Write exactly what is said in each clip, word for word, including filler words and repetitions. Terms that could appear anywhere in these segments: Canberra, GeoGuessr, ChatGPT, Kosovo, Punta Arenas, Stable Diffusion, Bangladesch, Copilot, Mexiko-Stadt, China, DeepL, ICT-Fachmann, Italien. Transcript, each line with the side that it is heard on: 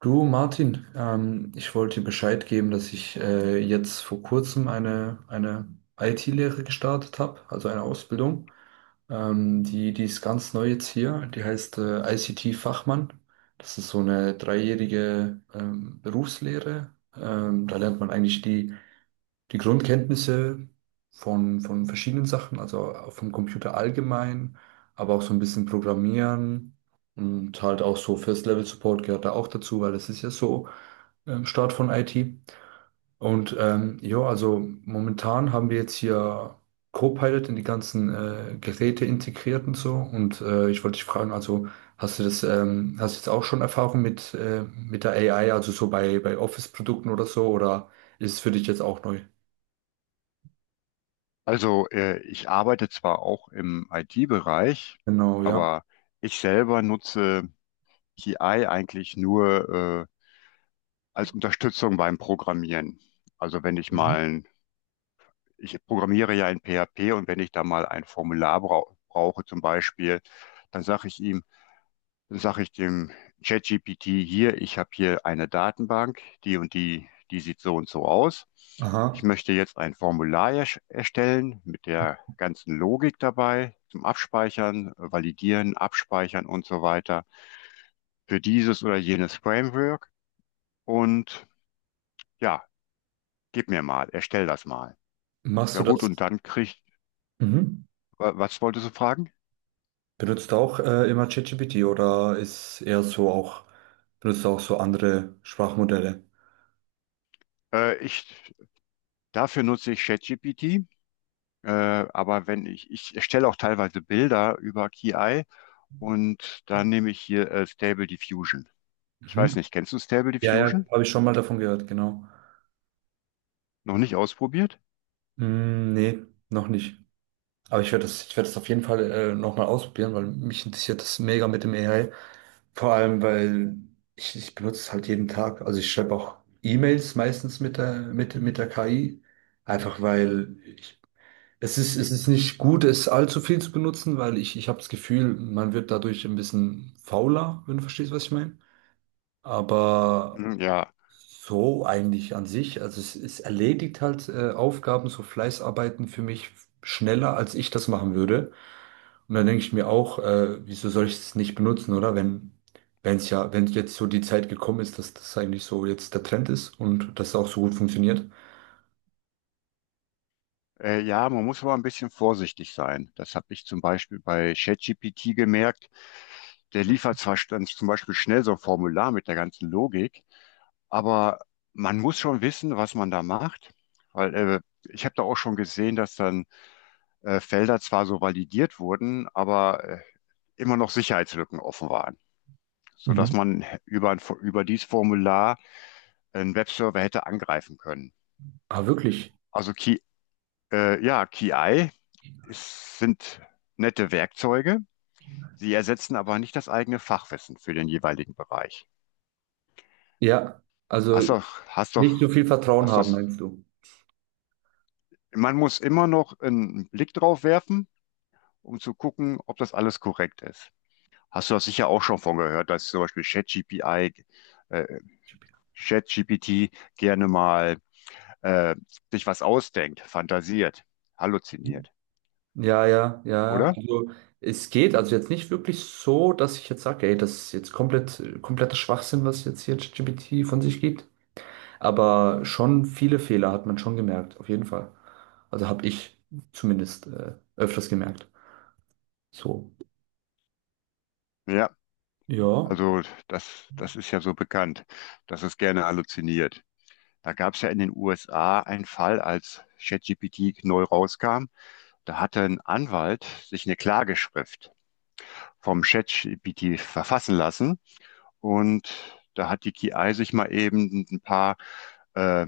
right: Du, Martin, ähm, ich wollte dir Bescheid geben, dass ich äh, jetzt vor kurzem eine, eine I T-Lehre gestartet habe, also eine Ausbildung. Ähm, die, die ist ganz neu jetzt hier. Die heißt äh, I C T-Fachmann. Das ist so eine dreijährige ähm, Berufslehre. Ähm, da lernt man eigentlich die die Grundkenntnisse von, von verschiedenen Sachen, also auch vom Computer allgemein, aber auch so ein bisschen Programmieren und halt auch so First-Level-Support gehört da auch dazu, weil das ist ja so ähm, Start von I T. Und ähm, ja, also momentan haben wir jetzt hier Copilot in die ganzen äh, Geräte integriert und so. Und äh, ich wollte dich fragen, also hast du das, ähm, hast du jetzt auch schon Erfahrung mit, äh, mit der A I, also so bei, bei Office-Produkten oder so, oder ist es für dich jetzt auch neu?
left: Also, äh, ich arbeite zwar auch im I T-Bereich,
right: Genau, ja.
left: aber ich selber nutze K I eigentlich nur äh, als Unterstützung beim Programmieren. Also, wenn ich
right: Mhm.
left: mal, ein, ich programmiere ja in P H P und wenn ich da mal ein Formular brau brauche zum Beispiel, dann sage ich ihm, dann sage ich dem ChatGPT hier, ich habe hier eine Datenbank, die und die, die sieht so und so aus. Ich
right: Aha.
left: möchte jetzt ein Formular erstellen mit der ganzen Logik dabei zum Abspeichern, Validieren, Abspeichern und so weiter für dieses oder jenes Framework. Und ja, gib mir mal, erstell das mal.
right: Machst
left: Ja
right: du
left: gut, und
right: das?
left: dann kriegt,
right: Mhm.
left: was wolltest du fragen?
right: Benutzt du auch äh, immer ChatGPT oder ist eher so auch, benutzt du auch so andere Sprachmodelle?
left: Äh, ich, dafür nutze ich ChatGPT. Äh, aber wenn ich, ich erstelle auch teilweise Bilder über K I, und dann nehme ich hier äh, Stable Diffusion. Ich weiß
right: Mhm.
left: nicht, kennst du Stable
right: Ja, ja,
left: Diffusion?
right: habe ich schon mal davon gehört, genau.
left: Noch nicht ausprobiert?
right: Mm, nee, noch nicht. Aber ich werde das, ich werde das auf jeden Fall äh, nochmal ausprobieren, weil mich interessiert das mega mit dem A I. Vor allem, weil ich, ich benutze es halt jeden Tag. Also ich schreibe auch E-Mails meistens mit der, mit, mit der K I. Einfach weil ich es ist, es ist nicht gut, es allzu viel zu benutzen, weil ich, ich habe das Gefühl, man wird dadurch ein bisschen fauler, wenn du verstehst, was ich meine. Aber
left: Hm, ja.
right: so eigentlich an sich, also es, es erledigt halt äh, Aufgaben, so Fleißarbeiten für mich schneller, als ich das machen würde. Und dann denke ich mir auch, äh, wieso soll ich es nicht benutzen, oder? Wenn, wenn es ja, wenn jetzt so die Zeit gekommen ist, dass das eigentlich so jetzt der Trend ist und das auch so gut funktioniert.
left: Äh, ja, man muss aber ein bisschen vorsichtig sein. Das habe ich zum Beispiel bei ChatGPT gemerkt. Der liefert zwar st- dann zum Beispiel schnell so ein Formular mit der ganzen Logik, aber man muss schon wissen, was man da macht. Weil äh, ich habe da auch schon gesehen, dass dann äh, Felder zwar so validiert wurden, aber äh, immer noch Sicherheitslücken offen waren,
right: Mhm.
left: sodass man über, ein, über dieses Formular einen Webserver hätte angreifen können.
right: Aber wirklich.
left: Also Ki, äh, ja, K I ist, sind nette Werkzeuge, sie ersetzen aber nicht das eigene Fachwissen für den jeweiligen Bereich.
right: Ja, also.
left: Hast doch, hast doch,
right: Nicht so viel Vertrauen
left: hast doch,
right: haben, meinst du?
left: man muss immer noch einen Blick drauf werfen, um zu gucken, ob das alles korrekt ist. Hast du das sicher auch schon von gehört, dass zum Beispiel ChatGPI, äh, ChatGPT gerne mal äh, sich was ausdenkt, fantasiert, halluziniert,
right: Ja, ja, ja.
left: oder?
right: Also es geht also jetzt nicht wirklich so, dass ich jetzt sage, ey, das ist jetzt komplett, kompletter Schwachsinn, was jetzt hier ChatGPT von sich gibt. Aber schon viele Fehler hat man schon gemerkt, auf jeden Fall. Also habe ich zumindest äh, öfters gemerkt. So.
left: Ja,
right: Ja.
left: also das, das ist ja so bekannt, dass es gerne halluziniert. Da gab es ja in den U S A einen Fall, als ChatGPT neu rauskam. Da hatte ein Anwalt sich eine Klageschrift vom ChatGPT verfassen lassen und da hat die K I sich mal eben ein paar äh,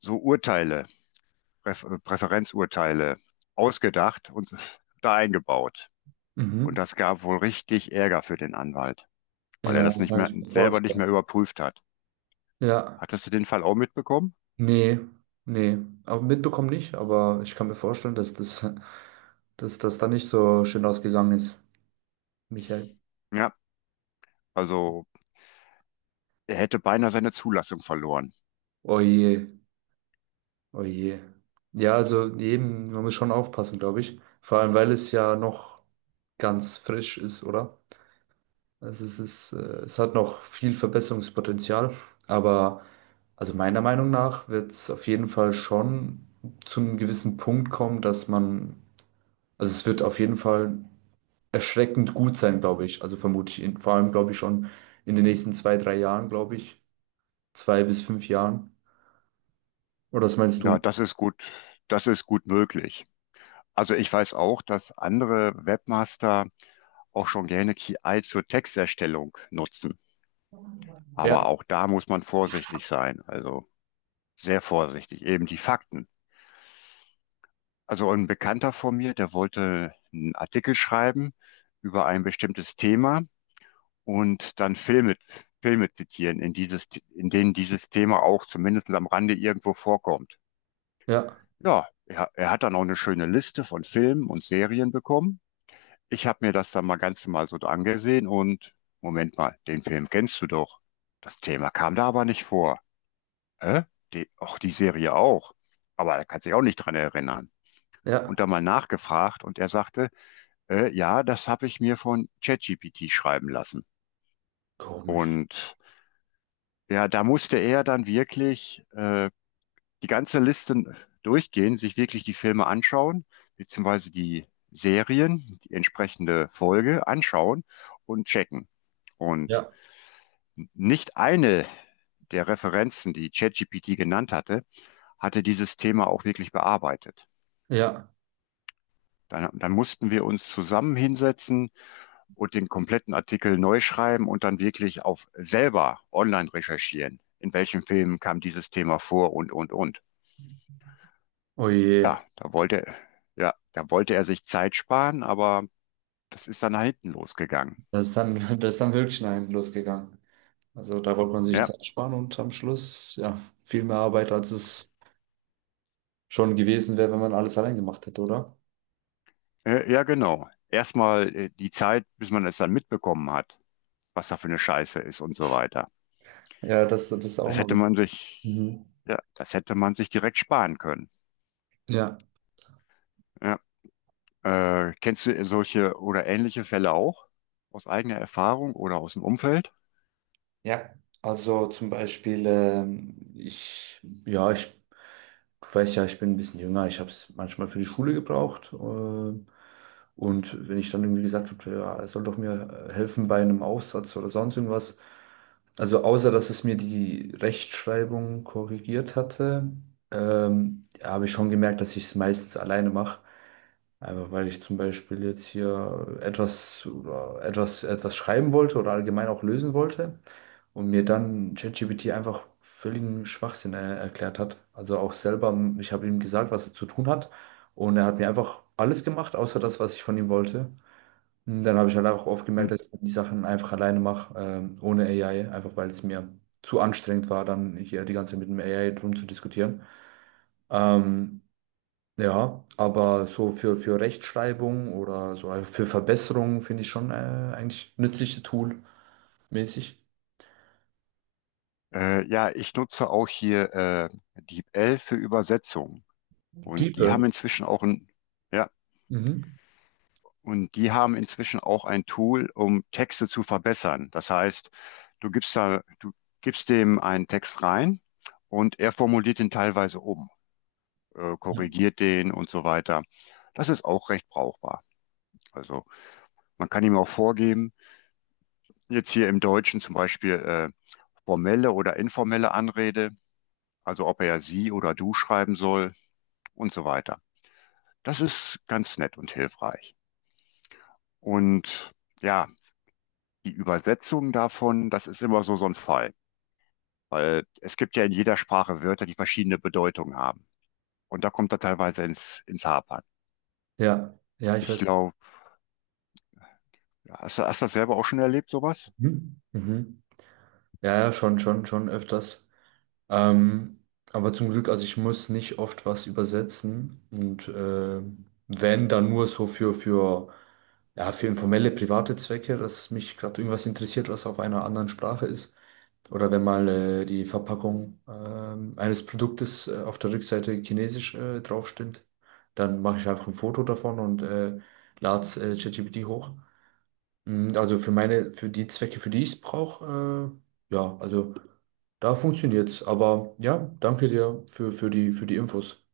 left: so Urteile, Präf Präferenzurteile ausgedacht und da eingebaut. Und
right: Mhm.
left: das gab wohl richtig Ärger für den Anwalt, weil er
right: Ja,
left: das nicht
right: kann
left: mehr
right: ich mir
left: selber nicht mehr
right: vorstellen.
left: überprüft hat.
right: Ja.
left: Hattest du den Fall auch mitbekommen?
right: Nee, nee. Aber mitbekommen nicht, aber ich kann mir vorstellen, dass das, dass das da nicht so schön ausgegangen ist. Michael.
left: Ja, also er hätte beinahe seine Zulassung verloren.
right: Oh je, oh je. Ja, also eben, man muss schon aufpassen, glaube ich. Vor allem, weil es ja noch ganz frisch ist, oder? Also es ist, äh, es hat noch viel Verbesserungspotenzial, aber also meiner Meinung nach wird es auf jeden Fall schon zu einem gewissen Punkt kommen, dass man, also es wird auf jeden Fall erschreckend gut sein, glaube ich. Also vermute ich, in, vor allem glaube ich schon in den nächsten zwei, drei Jahren, glaube ich, zwei bis fünf Jahren. Oder was meinst du?
left: Ja, das ist gut, das ist gut möglich. Also ich weiß auch, dass andere Webmaster auch schon gerne K I zur Texterstellung nutzen.
right: Ja,
left: Aber auch da muss man vorsichtig sein. Also sehr vorsichtig. Eben die Fakten. Also ein Bekannter von mir, der wollte einen Artikel schreiben über ein bestimmtes Thema und dann Filme, Filme zitieren, in dieses, in denen dieses Thema auch zumindest am Rande irgendwo vorkommt.
right: ja.
left: Ja, er, er hat dann auch eine schöne Liste von Filmen und Serien bekommen. Ich habe mir das dann mal ganz normal so angesehen und Moment mal, den Film kennst du doch. Das Thema kam da aber nicht vor. Hä? Die, auch die Serie auch. Aber er kann sich auch nicht dran erinnern. Und
right: Ja,
left: dann mal nachgefragt und er sagte, äh, ja, das habe ich mir von ChatGPT schreiben lassen.
right: komisch.
left: Und ja, da musste er dann wirklich äh, die ganze Liste durchgehen, sich wirklich die Filme anschauen, beziehungsweise die Serien, die entsprechende Folge anschauen und checken. Und
right: Ja.
left: nicht eine der Referenzen, die ChatGPT genannt hatte, hatte dieses Thema auch wirklich bearbeitet.
right: Ja,
left: Dann, dann mussten wir uns zusammen hinsetzen und den kompletten Artikel neu schreiben und dann wirklich auf selber online recherchieren. In welchen Filmen kam dieses Thema vor und, und, und.
right: oh je.
left: Ja, da wollte, ja, da wollte er sich Zeit sparen, aber das ist dann nach hinten losgegangen.
right: Das ist dann, das ist dann wirklich nach hinten losgegangen. Also da wollte man sich
left: Ja,
right: Zeit sparen und am Schluss, ja, viel mehr Arbeit, als es schon gewesen wäre, wenn man alles allein gemacht hätte, oder?
left: äh, ja, genau. Erstmal äh, die Zeit, bis man es dann mitbekommen hat, was da für eine Scheiße ist und so weiter.
right: Ja, das, das ist auch
left: Das
right: noch.
left: hätte man sich,
right: Mhm.
left: ja, das hätte man sich direkt sparen können.
right: Ja.
left: Ja, äh, kennst du solche oder ähnliche Fälle auch aus eigener Erfahrung oder aus dem Umfeld?
right: Ja, also zum Beispiel, ähm, ich, ja, ich weiß ja, ich bin ein bisschen jünger, ich habe es manchmal für die Schule gebraucht. Ähm, und wenn ich dann irgendwie gesagt habe, ja, es soll doch mir äh, helfen bei einem Aufsatz oder sonst irgendwas, also außer dass es mir die Rechtschreibung korrigiert hatte, ähm, habe ich schon gemerkt, dass ich es meistens alleine mache. Einfach weil ich zum Beispiel jetzt hier etwas oder etwas, etwas schreiben wollte oder allgemein auch lösen wollte und mir dann ChatGPT einfach völligen Schwachsinn äh, erklärt hat. Also auch selber, m, ich habe ihm gesagt, was er zu tun hat und er hat mir einfach alles gemacht, außer das, was ich von ihm wollte. Und dann habe ich halt auch oft
left: Hm.
right: gemerkt, dass ich die Sachen einfach alleine mache, ähm, ohne A I, einfach weil es mir zu anstrengend war, dann hier die ganze Zeit mit dem A I drum zu diskutieren. Ähm, ja, aber so für, für Rechtschreibung oder so also für Verbesserungen finde ich schon äh, eigentlich nützliche Tool mäßig.
left: Äh, ja, ich nutze auch hier äh, DeepL für Übersetzung und
right: Diepe.
left: die haben inzwischen auch ein ja
right: Mhm.
left: und die haben inzwischen auch ein Tool, um Texte zu verbessern. Das heißt, du gibst da, du gibst dem einen Text rein und er formuliert den teilweise um, äh,
right: Ja.
left: korrigiert den und so weiter. Das ist auch recht brauchbar. Also man kann ihm auch vorgeben, jetzt hier im Deutschen zum Beispiel äh, formelle oder informelle Anrede, also ob er sie oder du schreiben soll und so weiter. Das ist ganz nett und hilfreich. Und ja, die Übersetzung davon, das ist immer so so ein Fall. Weil es gibt ja in jeder Sprache Wörter, die verschiedene Bedeutungen haben. Und da kommt er teilweise ins, ins Hapern.
right: Ja, ja, ich
left: Ich
right: weiß.
left: glaube, hast, du- hast du das selber auch schon erlebt, sowas?
right: Mhm. Mhm. Ja, ja, schon, schon, schon öfters. Ähm, aber zum Glück, also ich muss nicht oft was übersetzen und äh, wenn, dann nur so für, für, ja, für informelle, private Zwecke, dass mich gerade irgendwas interessiert, was auf einer anderen Sprache ist. Oder wenn mal äh, die Verpackung ähm, eines Produktes äh, auf der Rückseite chinesisch äh, draufsteht, dann mache ich einfach ein Foto davon und äh, lade es äh, ChatGPT hoch. Mm, also für meine, für die Zwecke, für die ich es brauche, äh, ja, also da funktioniert's. Aber ja, danke dir für, für die, für die Infos.